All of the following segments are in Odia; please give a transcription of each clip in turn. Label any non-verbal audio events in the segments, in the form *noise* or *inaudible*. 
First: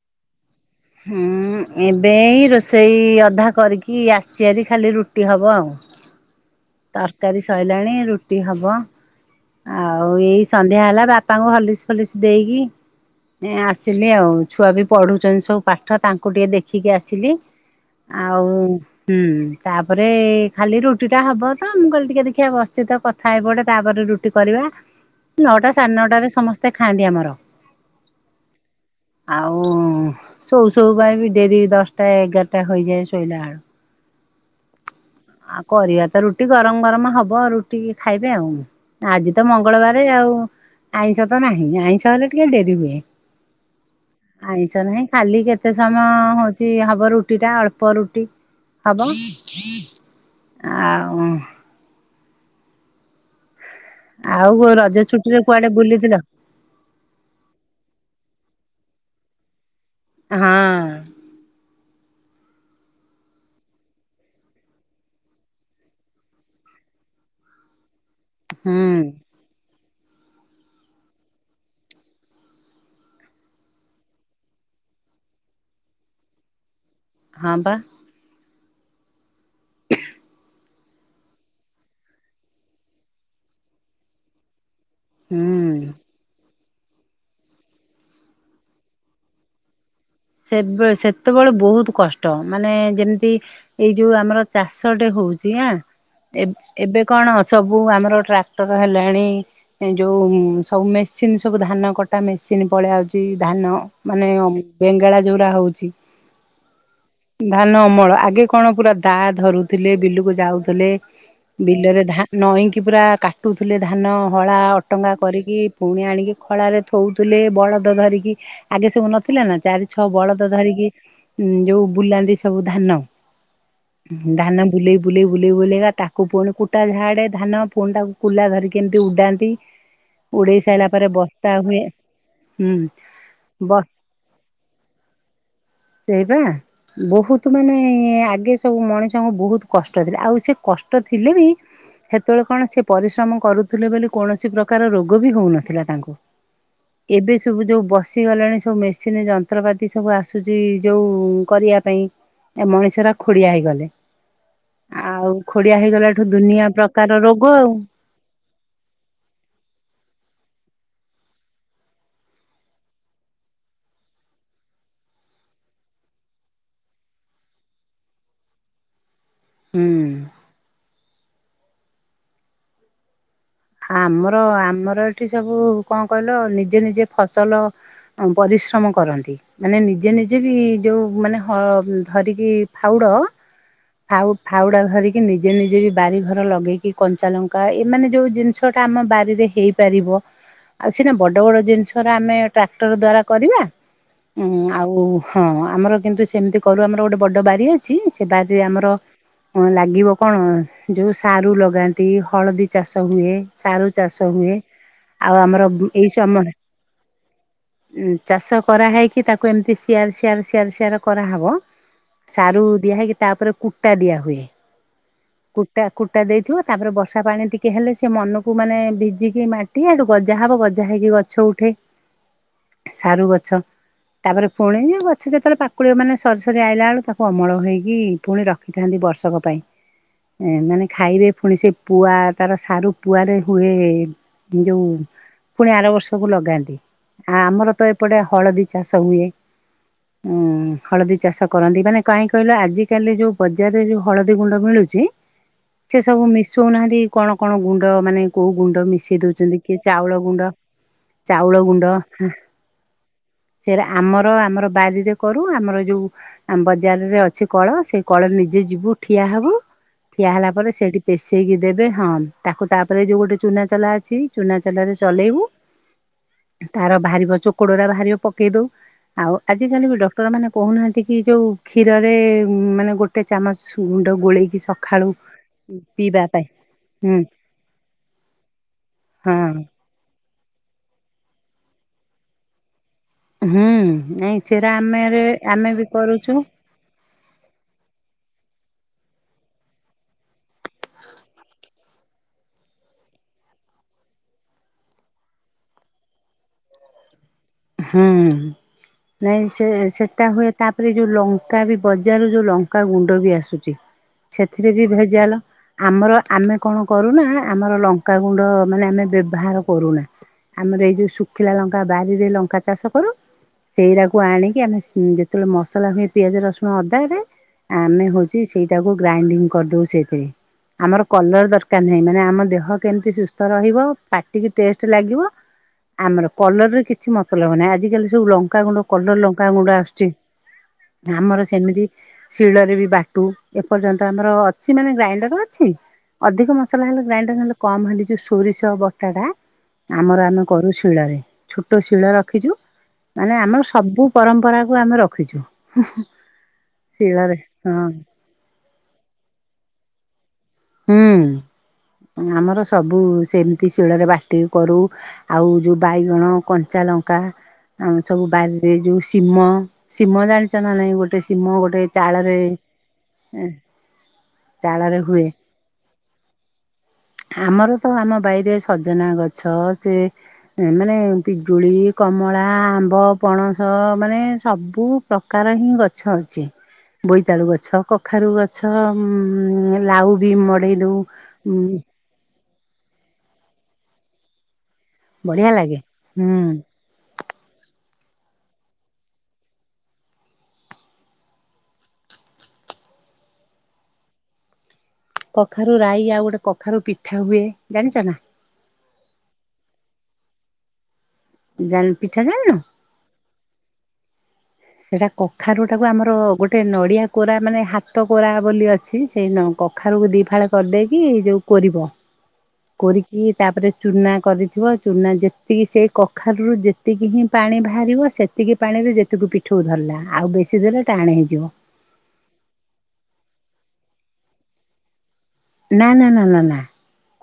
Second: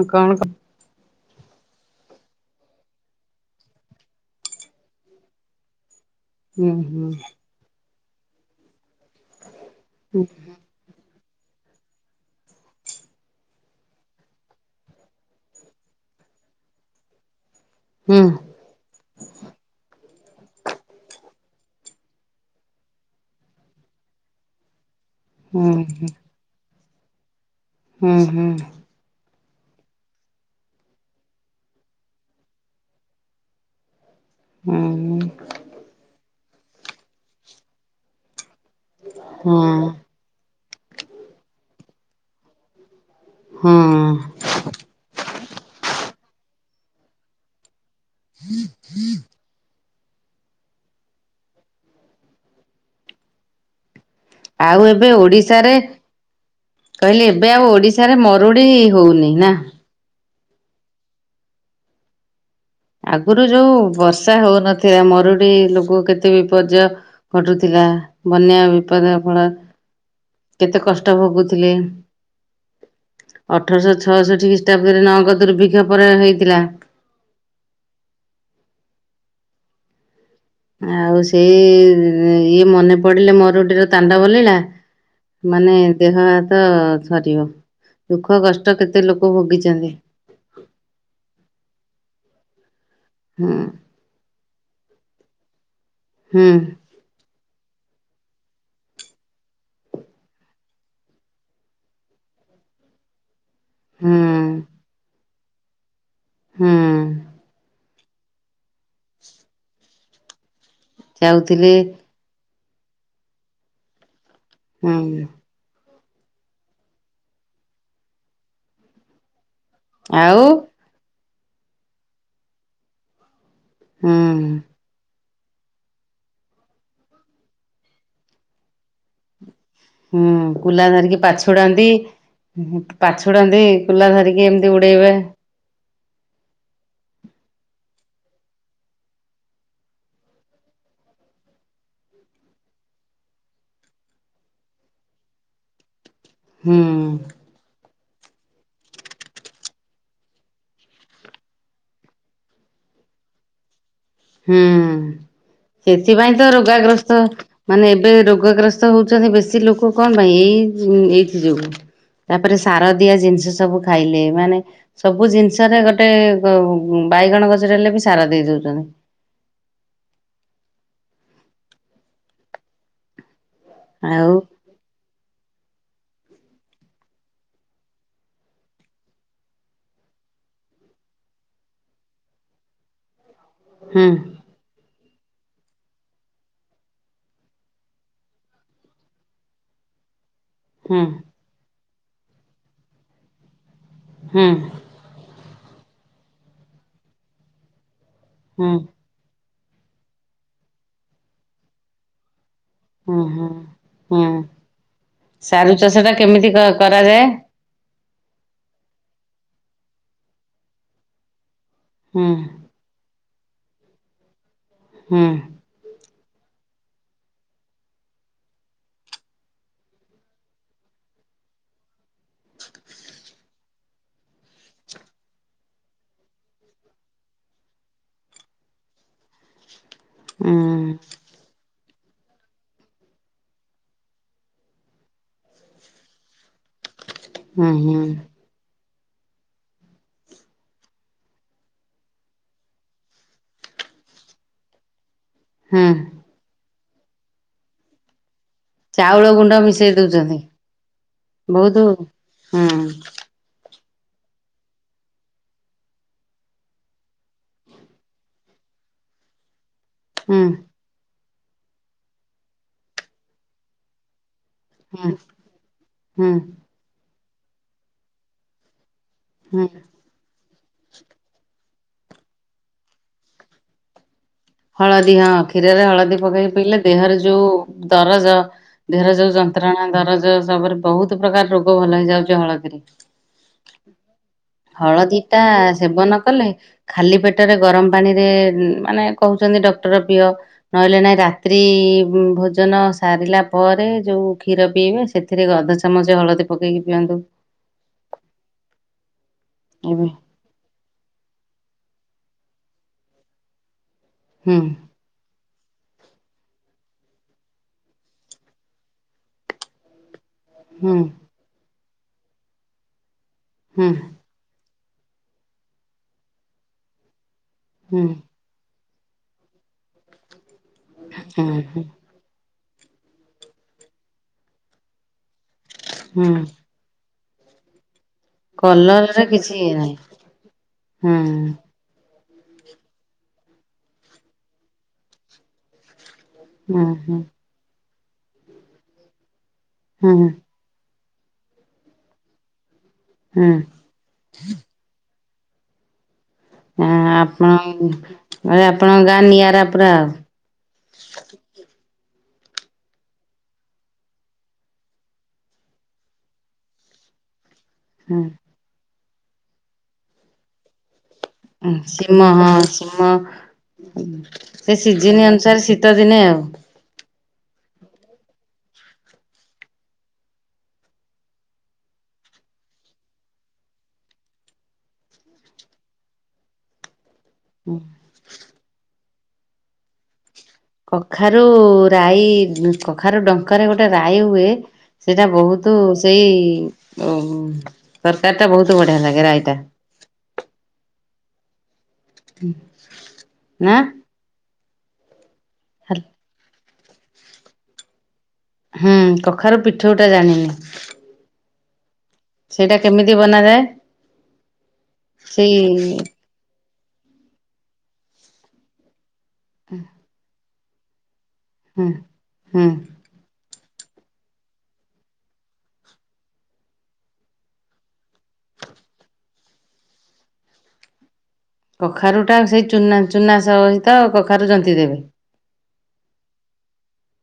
ହ କଣ କ? ହଁ ଏବେ ରୋଷେଇ ଅଧା କରିକି ଆସିବାରି ଖାଲି ରୁଟି ହବ ଆଉ ହୁଁ ହୁଁ ତରକାରୀ ସରିଲାଣି ରୁଟି ହବ। ଆଉ ଏଇ ସନ୍ଧ୍ୟା ହେଲା ବାପାଙ୍କୁ ହଲିସ ଫଲିସ ଦେଇକି ଏ ଆସିଲି ଆଉ ଛୁଆ ବି ପଢୁଛନ୍ତି ସବୁ ପାଠ ତାଙ୍କୁ ଟିକେ ଦେଖିକି ଆସିଲି। ହୁଁ ଆଉ ହୁଁ ତାପରେ ଖାଲି ରୁଟି ଟା ହବ ତ ମୁଁ କହିଲି ଟିକେ ଦେଖିବା ବସିଛି ତ କଥା ହେଇପଡେ ତାପରେ ରୁ କରିବା ହୁଁ ହୁଁ ନଅଟା ସାଢେ ନଅଟାରେ ସମସ୍ତେ ଖାଆନ୍ତି ଆମର। ହୁଁ ହୁଁ। ଆଉ ସୋ ସୋ ପାଇଁ ବି ଡେରି ଦଶଟା ଏଗାରଟା ହେଇଯାଏ ଶୋଇଲା ବଳୁ। ହଁ। ଆଉ କରିବା ତ ରୁଟି ଗରମ ଗରମ ହବ ରୁଟି ଖାଇବେ ଆଉ ଆଜି ତ ମଙ୍ଗଳବାର ଆଉ ଆଇଁଷ ତ ନାହିଁ ଆଇଁଷ ହେଲେ ଟିକେ ଡେରି ହୁଏ। ହୁଁ। ଆଇଷ ନାହିଁ ଖାଲି କେତେ ସମୟ ହଉଛି ହବ ରୁଟି ଟା ଅଳ୍ପ ରୁଟି। ର ହବା ଆଉ ଆଉ ରଜ ଏବେ ଛୁଟିରେ କୁଆଡେ ଓଡିଶାରେ ବୁଲିଥିଲ? କହିଲେ ଏବେ ଆଉ ଓଡ଼ିଶାରେ ମରୁଡ଼ି ହଉନି ନା ହଁ। ଆଗରୁ ଯୋଉ ବର୍ଷା ହଉନଥିଲା ମରୁଡି ଲୋକ କେତେ ବିପର୍ଯ୍ୟ ଘଟୁଥିଲା ବନ୍ୟା ହୁଁ ବିପଦ ଫଳ କେତେ କଷ୍ଟ ଭୋଗୁଥିଲେ। ଅଠରଶହ ଛଅଷଠି ଖ୍ରୀଷ୍ଟାବ୍ଦରେ ନଗ ଦୁର୍ଭିକ୍ଷା ପରେ ହୋଇଥିଲା। ହଁ ପା। ଆଉ ସେଇ ଇଏ ମନେ ପଡିଲେ ମରୁଟିର ତାଣ୍ଡବ ଲୀଳା ମାନେ ହୁଁ। ଦେହ ତ ଥରିବ ଦୁଃଖ କଷ୍ଟ କେତେ ଲୋକ ଭୋଗିଛନ୍ତି। ସେ ସେତେବେଳେ ବହୁତ କଷ୍ଟ ମାନେ ଯେମିତି ହୁଁ ଏଇ ଯୋଉ ଆମର ଚାଷଟେ ହଉଛି ଆଁ ହୁଁ ଏବେ ଏବେ କଣ ସବୁ ଆମର ଟ୍ରାକ୍ଟର ହେଲାଣି। ଏ ଯୋଉ ସବୁ ମେସିନ ସବୁ ଧାନ କଟା ମେସିନ ପଳଆାଉଛି। ଧାନ ହୁଁ ମାନେ ବେଙ୍ଗେଳା ଯୋଉଡା ହଉଛି। ହୁଁ। ଧାନ ଅମଳ ଆଗେ କଣ ପୁରା ଦା ଧରୁଥିଲେ ବିଲକୁ ଯାଉଥିଲେ। ଯାଉଥିଲେ ବିଲରେ ଧାନ ନଈକି ପୁରା କାଟୁଥିଲେ ଧାନ ହଳା ଅଟଙ୍ଗା ହୁଁ କରିକି ପୁଣି ଆଣିକି ଖଳାରେ ଥଉଥିଲେ ବଳଦ ଧରିକି ଆଗେ ସବୁ ନଥିଲେ ନା ଚାରି ଗଛ ଆଉ ବଳଦ ଧରିକି ଯୋଉ ବୁଲାନ୍ତି ସବୁ ଧାନ ହୁଁ ଧାନ ବୁଲେଇ ବୁଲେଇ ବୁଲେଇ ବୁଲେଇ ତାକୁ ପୁଣି କୁଟା ଝାଆଡ଼େ ଧାନ ପୁଣି ତାକୁ କୁଲା ଧରିକିମିତି ଉଡ଼ାନ୍ତି। ହୁଁ କୁଲା ଧରିକି ପାଛଡାନ୍ତି। ହୁଁ ପାଛଡାନ୍ତି ବ କୁଲା ଧରିକି ଏମିତି ଉଡେଇବେ। ସେଇ ବା ବହୁତ ମାନେ ଆଗେ ସବୁ ମଣିଷଙ୍କୁ ବହୁତ କଷ୍ଟ ଥିଲା ଆଉ ସେ କଷ୍ଟ ଥିଲେ ବି ସେତେବେଳେ କଣ ସେ ପରିଶ୍ରମ କରୁଥିଲେ ବୋଲି କୌଣସି ପ୍ରକାର ରୋଗ ବି ହଉନଥିଲା ତାଙ୍କୁ। ହୁଁ ହୁଁ। ଏବେ ସବୁ ଯୋଉ ବସିଗଲେଣି ସବୁ ମେସିନି ଜ ଯନ୍ତ୍ରପାତି ସବୁ ଆସୁଚି ଯୋଉ କରିଆ ପାଇଁ ଏ ମଣିଷ ଗୁରା ଖୋଡିଆ ହେଇଗଲେ। ହୁଁ ଆଉ ଖୋଡିଆ ହେଇଗଲା ଠୁ ସେଥିପାଇଁ ତ ଦୁନିଆ ରୋଗାଗ୍ରସ୍ତ ପ୍ରକାର ରୋଗ ଆଉ। ମାନେ ଏବେ ରୋଗଗ୍ରସ୍ତ ହଉଚନ୍ତି ବେଶୀ ଲୋକ କଣ ପାଇଁ? ଏଇ ଏଇଥି ଯୋଗୁ। ତାପରେ ସାର ଦିଆ ଜିନିଷ ସବୁ ଖାଇଲେ ମାନେ ସବୁ ଜିନିଷରେ ଗୋଟେ ବାଇଗଣ ଗଛରେ ହେଲେ ବି ସାର ଦେଇ ଦଉଚନ୍ତି। ହୁଁ। ଆଉ ଆମର ଆମର ଏଠି ସବୁ କଣ କହିଲ ନିଜେ ନିଜେ ଫସଲ ପରିଶ୍ରମ କରନ୍ତି। ମାନେ ନିଜେ ନିଜେ ବି ଯୋଉ ମାନେ ହ ଧରିକି ଫାଉଡ଼ ହୁଁ ଆଉ ଫାଉଡା ଧରିକି ନିଜେ ନିଜେ ବି ବାରି ଘର ଲଗେଇକି କଞ୍ଚା ଲଙ୍କା ଏମାନେ ଯୋଉ ଜିନ୍ ସ ଟା ଆମ ବାରିରେ ହେଇପରିବ। ଆଉ ହୁଁ ସିନା ବ ବଡ ବଡ ଜିନିଷରେ ଆମେ ଟ୍ରାକ୍ଟର ଦ୍ଵାରା କରିବା। ହୁଁ ଆଉ ଓ ହଁ, ଆମର କିନ୍ତୁ ସେମିତି କରୁ ଆମର ଗୋଟେ ବଡ ବାରି ଅଛି ସେ ବାରି ହୁଁ ଆମର ହଁ ଲାଗିବ କଣ? ଯୋଉ ସାରୁ ଲଗାନ୍ତି, ହଳଦୀ ଚାଷ ହୁଁ ହୁଏ। ହୁଁ। ସାରୁ ଚାଷ ହୁଁ ହୁଏ। ଆଉ ଆମର ସାରୁ ଚାଷ ଏଇ ଟା କେମିତି ସମୟରେ କ କରାଯାଏ? ଚାଷ କରାହେଇକି ତାକୁ ଏମିତି ସିଆର୍ ସିଆର୍ ସିଆର୍ ସିଆର୍ କରାହବ। ହୁଁ ସାରୁ ଦିଆ ହେଇକି ତାପରେ କୁଟା ଦିଆ ହୁଏ। ହୁଁ। କୁଟା କୁଟା ଦେଇଥିବ। ତାପରେ ବର୍ଷା ପାଣି ଟିକେ ହେଲେ ସେ ମନୁ କୁ ମାନେ ଭିଜିକି ମାଟି ଆଡୁ ଗଜା ହବ ଗଜା ହେଇକି ଗଛ ଉଠେ। ସାରୁ ଗଛ। ତାପରେ ପୁଣି ଗଛ ଯେତବଳେ ପାକୁଳିବ ମାନେ ସରି ସରି ଆଇଲା ବେଳୁକୁ ତାକୁ ଅମଳ ହେଇକି ପୁଣି ରଖ ରଖିଥାନ୍ତି ବର୍ଷକ ପାଇଁ। ଉଁ ମାନେ ଖାଇବେ ପୁଣି ସେ ପୁଆ ତାର ସାରୁ ପୁଆରେ ହୁଏ ଯଉ ପୁଣି ଆର ବର୍ଷକୁ ଲଗାନ୍ତି। ହୁଁ ଆମର ତ ହୁଁ ଏପଟେ ହଳଦୀ ଚାଷ ହୁଏ। ଉଁ, ହଳଦୀ ଚାଷ କରନ୍ତି। ମାନେ କାଇଁ କହିଲ ଆଜିକାଲି ଯୋଉ ବଜାରରେ ଯୋଉ ହଳଦୀ ଗୁଣ୍ଡ ମିଳୁଚି ହୁଁ। ସେ ସବୁ ମିଶଉନାହାନ୍ତି କଣ କଣ ଗୁଣ୍ଡ ମାନେ କୋଉ ଗୁଣ୍ଡ ମିଶେଇ ଚାଉଳ ଗୁଣ୍ଡ ଦଉଚନ୍ତି କି ମିଶେଇ ଚାଉଳ ଦଉଛନ୍ତି ଗୁଣ୍ଡ ଚାଉଳ ବହୁତ ଗୁଣ୍ଡ। ହୁଁ ସେଇରା ଆମର ଆମର ବାରିରେ କରୁ ଆମର ଯୋଉ ଆମ ବଜାରରେ ଅଛି କଳ ସେଇ କଳରେ ନିଜେ ଯିବୁ ଠିଆ ହବୁ ଠିଆ ହୁଁ ହେଲା ପରେ ସେଇଠି ପେଶେଇକି ଦେବେ ହଁ ତାକୁ ତାପରେ ଯୋଉ ଗୋଟେ ଚୁନାଚଲା ଅଛି ଚୁନାଚଲା ଚଲାରେ ହୁଁ ଚଲେଇବୁ ହୁଁ ତାର ବାହାରିବ ଚୋକଡ ଗୁରା ବାହାରିବ ପକେଇ ଦବୁ। ଆଉ ହୁଁ। ଆଜିକାଲି ବି ଡ ଆପଣ ମାନେ କହୁନାହାନ୍ତି କି ଯୋଉ କ୍ଷୀରରେ ମାନେ ଗୋଟେ ଚାମଚ ଗୁଣ୍ଡ ଗୋଳେଇକି ସକାଳୁ ହଳଦୀ ହଁ, କ୍ଷୀରରେ ହଳଦୀ ପିଇବା ପାଇଁ ପକେଇକି ପିଇଲେ ଦେହରେ ହୁଁ ଯୋଉ ଦରଜ ଦେହର ଯୋଉ ହଁ ଯନ୍ତ୍ରଣା ଦରଜ ସବୁରେ ବୋହୁତୁ ପ୍ରକାର ରୋଗ ଭଲ ହେଇଯାଉଚି ହଳଦୀରେ। ହୁଁ ନାଇଁ ସେରା ଆମେ ହଳଦୀ ଟା ଆମେ ବି ସେବନ କରୁଛୁ କଲେ ଖାଲି ପେଟରେ ଗରମ ପାଣିରେ ମାନେ କହୁଚନ୍ତି ଡକ୍ଟର ପିଅ। ନହେଲେ ନାଇଁ ରାତ୍ରି ଭୋଜନ ସାରିଲା ପରେ ଯୋଉ କ୍ଷୀର ପିଇବେ ସେଥିରେ ଅଧ ଚାମଚି ହଳଦୀ ପକେଇକି ପିଅନ୍ତୁ। ହୁଁ, ନାଇଁ ସେ ଏବେ ସେଟା ହୁଏ। ତାପରେ ଯୋଉ ଲଙ୍କା ବି ବଜାରରୁ ଯୋଉ ଲଙ୍କା ଗୁଣ୍ଡ ବି ଆସୁଚି। ହୁଁ ସେଥିରେ ବି ଭେଜାଲ। ଆମର ଆମେ କଣ କରୁନା ଆମର ଲଙ୍କାଗୁଣ୍ଡ ମାନେ ଆମେ ବ୍ୟବହାର କରୁନା। ଆମର ଏଇ ହୁଁ ଯଉ ଶୁଖିଲା ଲଙ୍କା ବାରିରେ ଲଙ୍କା ଚାଷ କରୁ ହୁଁ ସେଇଟାକୁ ଆଣିକି ଆମେ ସି ଯେତେବେଳେ ମସଲା ହୁଏ ପିଆଜ ରସୁଣ ଅଦାରେ ଆମେ ହୁଁ ହଉଚି ସେଇ ତାକୁ ଗ୍ରାଇଣ୍ଡିଙ୍ଗି କରିଦଉ ସେଇଥିରେ ଆମର କଲର ହୁଁ ଦରକାର ହୁଁ ନାହିଁ ନା ନା ଆମ ଦେହ କେମିତି ସୁସ୍ଥ ରହିବ ପାଟିକି ଟେଷ୍ଟ ଲାଗିବ ଆମର ହୁଁ କଲରରେ କି କିଛି ମତଲବ ନାଇଁ ଆଜିିକାଲି। ଯୋଉ ଲଙ୍କାଗୁଣ୍ଡ କଲର କଲରରେ କିଛି ଲଙ୍କାଗୁଣ୍ଡ ଇଏ ନାହିଁ ଆସୁଚି ହୁଁ ଆମର ସେମିତି ଶିଳରେ ବି ବାଟୁ ଏପର୍ଯ୍ୟନ୍ତ ଆମର ଅଛି ମାନେ ଗ୍ରାଇଣ୍ଡର ଅଛି। ଅଧିକ ମସଲା ହେଲେ ହୁଁ ଗ୍ରାଇଣ୍ଡର ନହେଲେ କମ ହେଲି ଯୋଉ ସୋରିଷ ବଟାଟା ହୁଁ ଆମର ଆମ କରୁ ଶିଳ ରେ ଛୋଟ ଶିଳ ରଖିଜୁ। ମାନେ ହୁଁ ଆମର ସବୁ ପରମ୍ପରାକୁ ଆମେ ରଖିଚୁ। ଏଁ ଆପଣ ମାନେ ଆପଣଙ୍କ ଗାଁ ନିଆରା ପୁରା ଆଉ। ହୁଁ ଆମର ସବୁ ସେମିତି ଶିଳରେ ବାଟିକି କରୁ। ଆଉ ଯୋଉ ବାଇଗଣ କଞ୍ଚା ଲଙ୍କା। ଆଉ ସବୁ ବାରିରେ ଯୋଉ ସିମ ସିମ ଜାଣିଚ ନା ନାଇଁ ଗୋଟେ ଶିମ ଗୋଟେ ସୀମ ଚାଳରେ ହଁ ସିମ ସେ ଚାଳରେ ହୁଏ ସିଜନି ଅନୁସାରେ ସି ତ ଦିନେ ଆଉ ଆମର ତ ଆମ ବାଇରେ ସଜନା ଗଛ ସେ ଏ ମାନେ ପିଜୁଳି କମଳା ଆମ୍ବ ପଣସ ମାନେ ସବୁ ପ୍ରକାର ହିଁ ଗଛ ଅଛି। ବୋଇତାଳୁ ଗଛ କଖାରୁ ଗଛ ଉଂ ଲାଉ ବି ମଡେଇ ଦଉ। କଖାରୁ ଉଁ ରାଈ କଖାରୁ ଡଙ୍କାରେ ଗୋଟେ ରାଇ ହୁଏ। ସେଇଟା ବଢିଆ ବହୁତ ଲାଗେ ସେଇ ହୁଁ ତରକାରି ଟା ବହୁତ ବଢିଆ ଲାଗେ ରାଇତା। ଆଁ କଖାରୁ ରାଇ ଆଉ ଗୋଟେ କଖାରୁ ପିଠା ହୁଏ ଜାଣିଚ ନା? ହୁଁ କଖାର ପିଠଉଟା ଜାଣିନି। ଯାନ୍ ପିଠା ଜଣନ୍ ସେଇଟା କେମିତି ବନାଯାଏ? ସେଟା ସେଇ କଖାରୁଟାକୁ ଆମର ଗୋଟେ ନଡ଼ିଆ କୋରା ମାନେ ହାତ କୋରା ବୋଲି ଅଛି ସେଇ ନ କଖାରୁକୁ ଦି ଫାଳେ କରିଦେଇକି ଯୋଉ କୋରିବ ହୁଁ ହୁଁ କୋରି କି ତାପରେ ଚୁନା କରିଥିବ ଚୁନା ଯେତିକି ସେଇ କଖାରୁରୁ ଯେତିକି ହିଁ ପାଣି ବାହାରିବ ସେ ସେତିକି ପାଣିରେ ଯେତିକୁ ପିଠଉ ଧରିଲା ଆଉ ବେଶୀ ଦେଲେ ଟାଣ ହେଇଯିବ। କଖାରୁଟା ସେଇ ଚୁନା ଚୁନା ସହିତ କଖାରୁ ଜନ୍ତି ଦେବେ। ନା ନା ନା ନା ନା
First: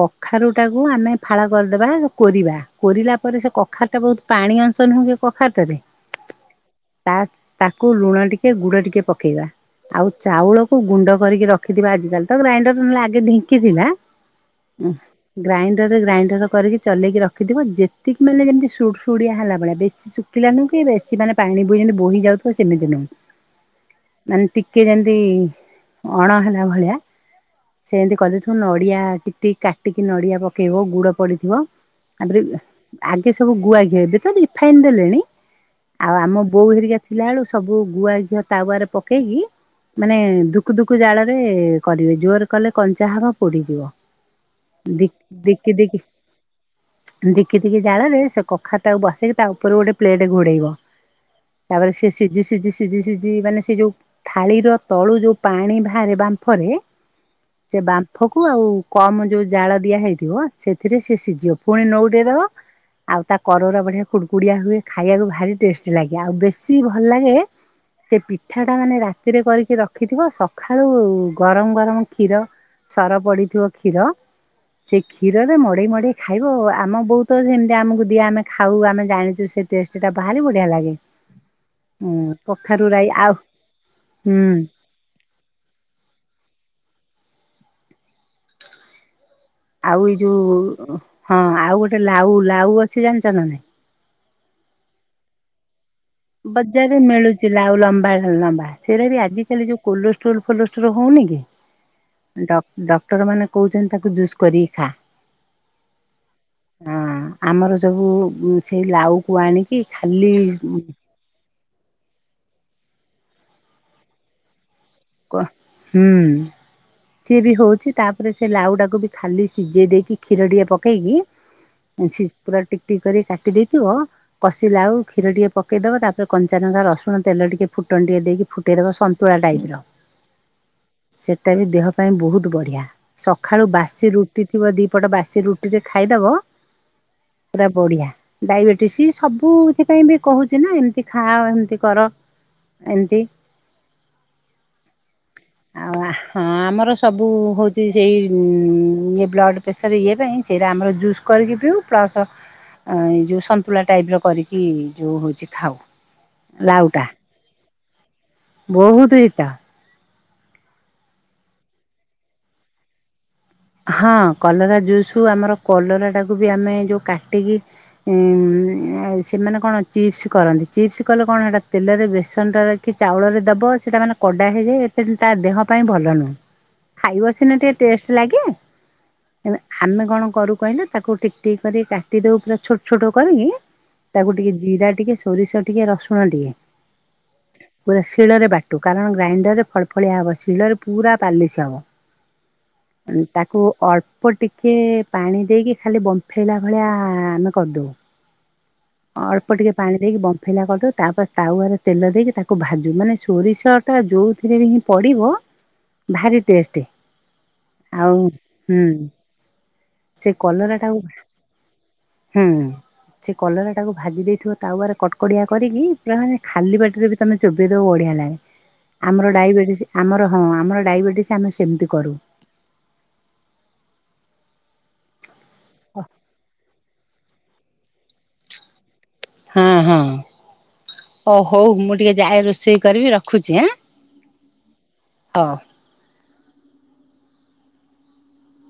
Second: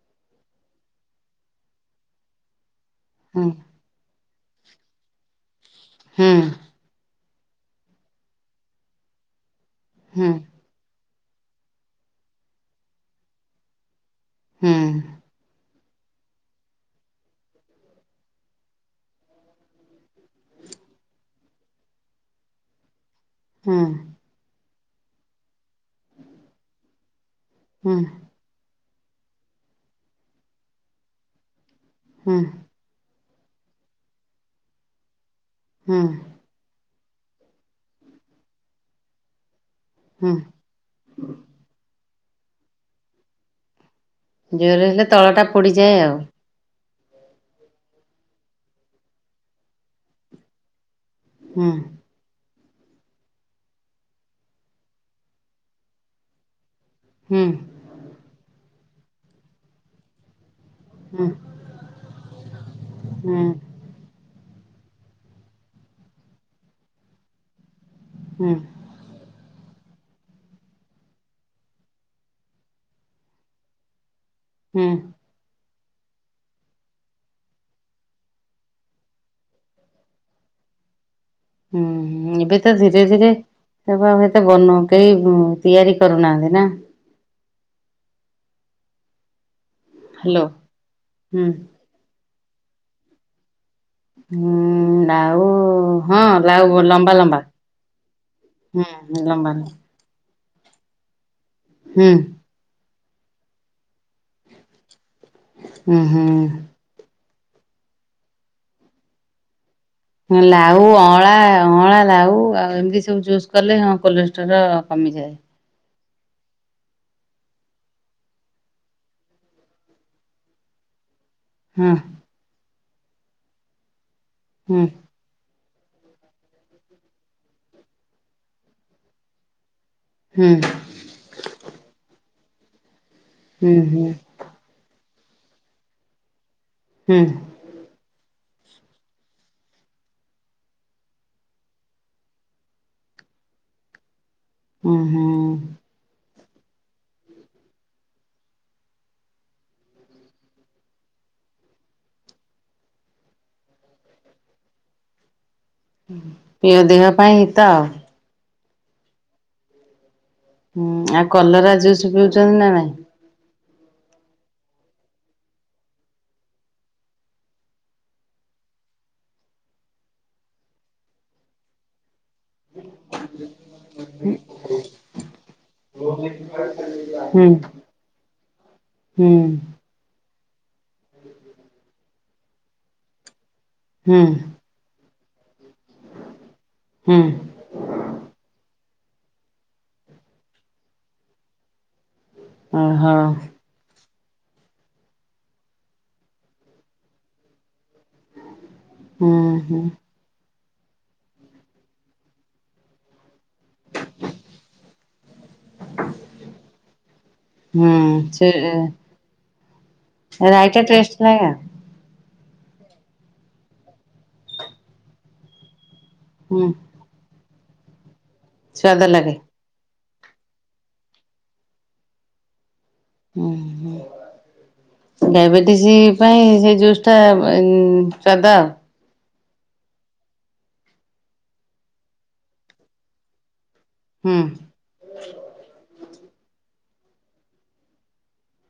କଖାରୁ ଟାକୁ ଆମେ ଫାଳ କରିଦବା କୋରିବା କୋରିଲା ତା ପରେ ହୁଁ ସେ କଖାରୁଟା ବହୁତ ପାଣି ଅଂସ ନୁହଁ କି କଖାର ଟାରେ ହୁଁ। ତା ତାକୁ ଲୁଣ ଟିକେ ଗୁଡ ଟିକେ ପକେଇବା ଆଉ ହୁଁ ଚାଉଳ ଗୁଣ୍ଡ କରିକି ରଖିଥିବା ଆଜିକାଲି ତ ଗ୍ରାଇଣ୍ଡର *unintelligible* ଆଗେ ଢିଙ୍କି ଥିଲା। ହୁଁ ଗ୍ରାଇଣ୍ଡର ରେ ଗ୍ରାଇଣ୍ଡର କରିକି ଚଲେଇକି ରଖିଦିବ ଯେତିକି ମାନେ ଯେମିତି ସୁଡୁ ସୁଡିଆ ହେଲା ଭଳିଆ ବେଶି ଶୁଖିଲାନୁ କି ବେଶୀ ମାନେ ପାଣି ବି ଯେମି ବୋହି ଯାଉଥିବ ସେମିତି ନୁଁଅ ହଁ। ମାନେ ଟିକେ ଯେମତି ଅଣ ହେଲା ଭଳିଆ। ସେ ହୁଁ ଏମିତି କରିଦେଇଥିବ ନଡିଆ ଟିକ୍ ଟି କାଟିକି ନଡିଆ ପକେଇବ ଗୁଡ ପଡିଥିବ। ହୁଁ ତାପରେ ଆଗେ ସବୁ ଗୁଆଘିଅ ଏବେ ତ ରିଫାଇନ ଦେଲେଣି ହୁଁ ଆଉ ଆମ ବୋଉ ହେରିକା ଥିଲା ବେଳୁ ସବୁ ଗୁଆ ଘିଅ ତାୱରେ ପକେଇକି ମାନେ ହୁଁ ଦୁ - - କୁ ଦୁକୁ ଜାଳ ରେ କରିବେ ଜୋର କଲେ କଞ୍ଚା ହାବ ପୋଡିଯିବ। ଜୋରରେ ହେଲେ ଦି ତଳ ଟା ଦିକି ପୋଡିଯାଏ ଦିକି। ଆଉ ଦେଖି ଦିକି ଜାଳରେ ସେ କଖାଟାକୁ ବସେଇକି ତା ଉପରୁ ଗୋଟେ ପ୍ଲେଟ୍ ଘୋଡ଼େଇବ। ହୁଁ ତାପରେ ସେ ସିଝି ସିଝି ସି ସିଝି ସିଝି ମାନେ ସେ ଯେଉଁ ଥାଳିର ତଳୁ ଯେଉଁ ପାଣି ବାହାରେ ବାମ୍ଫରେ ହୁଁ ସେ ବାମ୍ଫ କୁ ଆଉ କମ ଯୋଉ ଜାଳ ଦିଆ ହେଇଥିବ - - ସେଥିରେ ସେି ହୁଁ ସିଝିବ। ପୁଣି ନଉଟେ ଦବ ଆଉ ତା ହୁଁ କରରା ବଢିଆ - - କୁଡ଼କୁଡ଼ିଆ ହୁଏ। ଖାଇଆକୁ ଭାରି ଟେଷ୍ଟି ଲାଗେ, ଆଉ ବେଶୀ ଭଲ ଲାଗେ- - ସେ ହୁଁ ପିଠା ଟା ମାନେ ରାତିରେ କରିକି ରଖିଥିବ ସକାଳୁ ଗରମ ଗରମ - - କ୍ଷୀର, ସର ପଡିଥିବ କ୍ଷୀର ହୁଁ ସେ ଖି - - କ୍ଷୀରରେ ମଡ଼େଇ ମଡ଼େଇ ଖାଇବ ଆମ ବହୁତ ସେମିତି ଆମକୁ ଦିଏ ଆମେ ଖାଉ ଆମେ ଜାଣିଚୁ ସେ- - ଟେଷ୍ଟ ଟା ଭାରି ବଢିଆ ଲାଗେ। ଉଁ ହୁଁ ଏବେ ତ କଖାରୁ ଧୀରେ ରାଇ ଧୀରେ ଆଉ ସେବ ଆ ଏତେ ହୁଁ ବନଉ କେ ତିଆରି କରନାହାନ୍ତି ନା? ଆଉ ଏଇ ହ୍ୟାଲୋ ଯୋଉ ହଁ ହୁଁ ଆଉ ଗୋଟେ ଲାଉ ଲାଉ ଅଛି ଜାଣିଛ ନା ନାଇଁ? ହୁଁ ଲାଉ- - ବଜାରରେ ମିଳୁଛି ଆଉ ଲମ୍ବା ଲମ୍ବା ସେଇଟା ବି ହୁଁ ଲମ୍ବା ଆଜିିକାଲି ଯୋଉ କୋଲେଷ୍ଟ୍ରଲ ଫୋଲେଷ୍ଟ୍ରଲ ହେଉନି କି? ହୁଁ ଡକ ଡକ୍ଟର ମାନେ କହୁଛନ୍ତି ତାକୁ ଜୁସ୍ କରିକି ଖା। ହୁଁ ହଁ ଆମର ଯବୁ ସେଇ ଲାଉକୁ ଆଣିକି - - ଲାଉ ଅ ଅଁଳା ଅଁଳା ଲାଉ ଆଉ ଏମିତି ସବୁ ଜୁଜ୍ କଲେ ହଁ କୋଲେଷ୍ଟ୍ରୋର କମିଯାଏ। କୁହ ହୁଁ ସିଏ ବି ହଉଚି ତାପରେ ସେ ଲାଉଟାକୁ ବି ଖାଲି ସିଝେଇ ଦେଇକି କ୍ଷୀରଟିଏ ପକେଇକି - - ହଁ ସିସ ପୁରା ଟିକ ଟିକ କରି କି କାଟି ଦେଇଥିବ ହୁଁ କଷିଲାଉଁ - - କ୍ଷୀର ଟିକେ ପକେଇ ଦେବ ତାପରେ କଞ୍ଚାନଙ୍କା ରସୁଣ ତେଲ ଟିକେ ଫୁଟଣ ଟିକେ ଦେଇକି ଫୁଟାଇଦେବ ସନ୍ତୁଳା ଟାଇପିର। ହୁଁ। ସେଇଟା ବି ଦେହ ପାଇଁ ବହୁତ ବଢ଼ିଆ। ସକାଳୁ ହୁଁ ହୁଁ ବାସି ରୁ ଟି ଥିବ ଦିପଟ ବାସି ରୁଟିରେ ଖାଇଦବ- - ହୁଁ। ପୁରା ବଢିଆ। ଡାଇବେଟିସ ସବୁଥି ପାଇଁ ବି କହୁଚି ନା ଏମିତି ଖାଅ ଏମିତି କର। ଏମତି। ଅଁ ହଁ ଆଉ ଆ ହଁ ଆମର ସବୁ ହୋଉଚି ସେଇ ଉଁ ଉଁ ଇଏ ବ୍ଲଡ଼୍ ପ୍ରେସର ଇଏ ପାଇଁ ସେରା ଆମର ଜୁସ୍ କରିକି ପିଉ ପ୍ଲସ୍ ଏଯେଉଁ ସନ୍ତୁଳା ଟାଇପର କରିକି ଯୋଉଁ ହୋଉଚି କରିକି ଖାଉଁ। ପିଅ ଦେହ ପାଇଁ ହିତ। ବହୁତ ହିତ। ହୁଁ ଆଉ କଲରା ଜୁସ୍ ପିଉଚନ୍ତି ନା ନାଇଁ? ହଁ କଲରା ଜୁସୁ ଆମର କଲରା ଟାକୁ ବି ଆମେ ଯୋଉ କାଟିକି ଉଁ ଆଉ ସେମାନେ କଣ ଚିପ୍ସ କରନ୍ତି। ଚିପ୍ସ କଲେ କଣ ଏଟା ତେଲରେ ବେଶି ତିନିଟା ରଖି ଚାଉଳରେ ଦବ। ସେଇଟା ମାନେ କଡ଼ା ହେଇଯାଏ ଏତେ ତା ଦେହ ପାଇଁ ଭଲ ନୁହଁ। ଖାଇବା ହୁଁ ସିନା ଟିକେ ଟେଷ୍ଟ ଲାଗେ। ହୁଁ। ଆମେ କଣ କରୁ କହିଲ? ତାକୁ ଟିକ୍ ଟିକ୍ କରିିକି କାଟି ଦଉ ପୁରା ଛୋଟ ଛୋଟ କରିକି। ହୁଁ ତାକୁ ଟିକେ ଜିରା ଟିକେ ସୋରିଷ ଟିକେ ରସୁଣ ଟିକେ ହୁଁ। ପୁରା ଶିଳରେ ବାଟୁ। କାରଣ ଗ୍ରାଇଣ୍ଡରରେ ଫଳ ଫଳିଆ ହବ। ଶିଳରେ ପୁରା ପାଲିସ ହବ। ଓହୋ। ତାକୁ ଅଳ୍ପ ଟିକେ ପାଣି ଦେଇକି ଖାଲି ବମ୍ଫେଇଲା ଭଳିଆ ଆମେ କରିଦଉ। ହୁଁ ଅଳ୍ପ ଟିକେ ହୁଁ। ପାଣି ଦେଇକି ବ ବମ୍ଫେଇଲା କରିଦେଉ। ତା ପରେ ତାୱଆରେ ତେଲ ଦେଇକି ତାକୁ ଭାଜୁ ମାନେ ସୋରିଷଟା ଯେଉଁଥିରେ ହିଁ ପଡ଼ିବ ଭାରି ଟେଷ୍ଟ। ହୁଁ। ଆଉ ସେ ହୁଁ ସେ ରାଇଟା କଲରାଟାକୁ ଟେଷ୍ଟ ଲାଗେ ହୁଁ। ସେ କଲରାଟାକୁ ଭାଜି ଦେଇଥିବ ତାୱାରେ କଡକଡିଆ କରିକି। ପୁରା ମାନେ ହୁଁ ଖାଲି ପାଟିରେ ବି ତମେ ଚୋବେଇ ଦେବ ବଢ଼ିଆ ଲାଗେ। ସ୍ୱାଦ ଆମର ଲାଗେ। ଡାଇବେଟିସ୍ ଆମର ହଁ। ଆମର ଡାଇବେଟିସ୍ ଆମେ ସେମିତି କରୁ। ଉଁ ହୁଁ। ଡାଇବେଟିସ୍ ପାଇଁ ସେ ଜୁ୍ସଟା ସାଦା। ହଁ ହଁ। ଓ ହଉ। ମୁଁ ଟିକଏ ଯାଏ ରୋଷେଇ କରିବି ରଖୁଛି ଆଁ। ହୁଁ। ହ।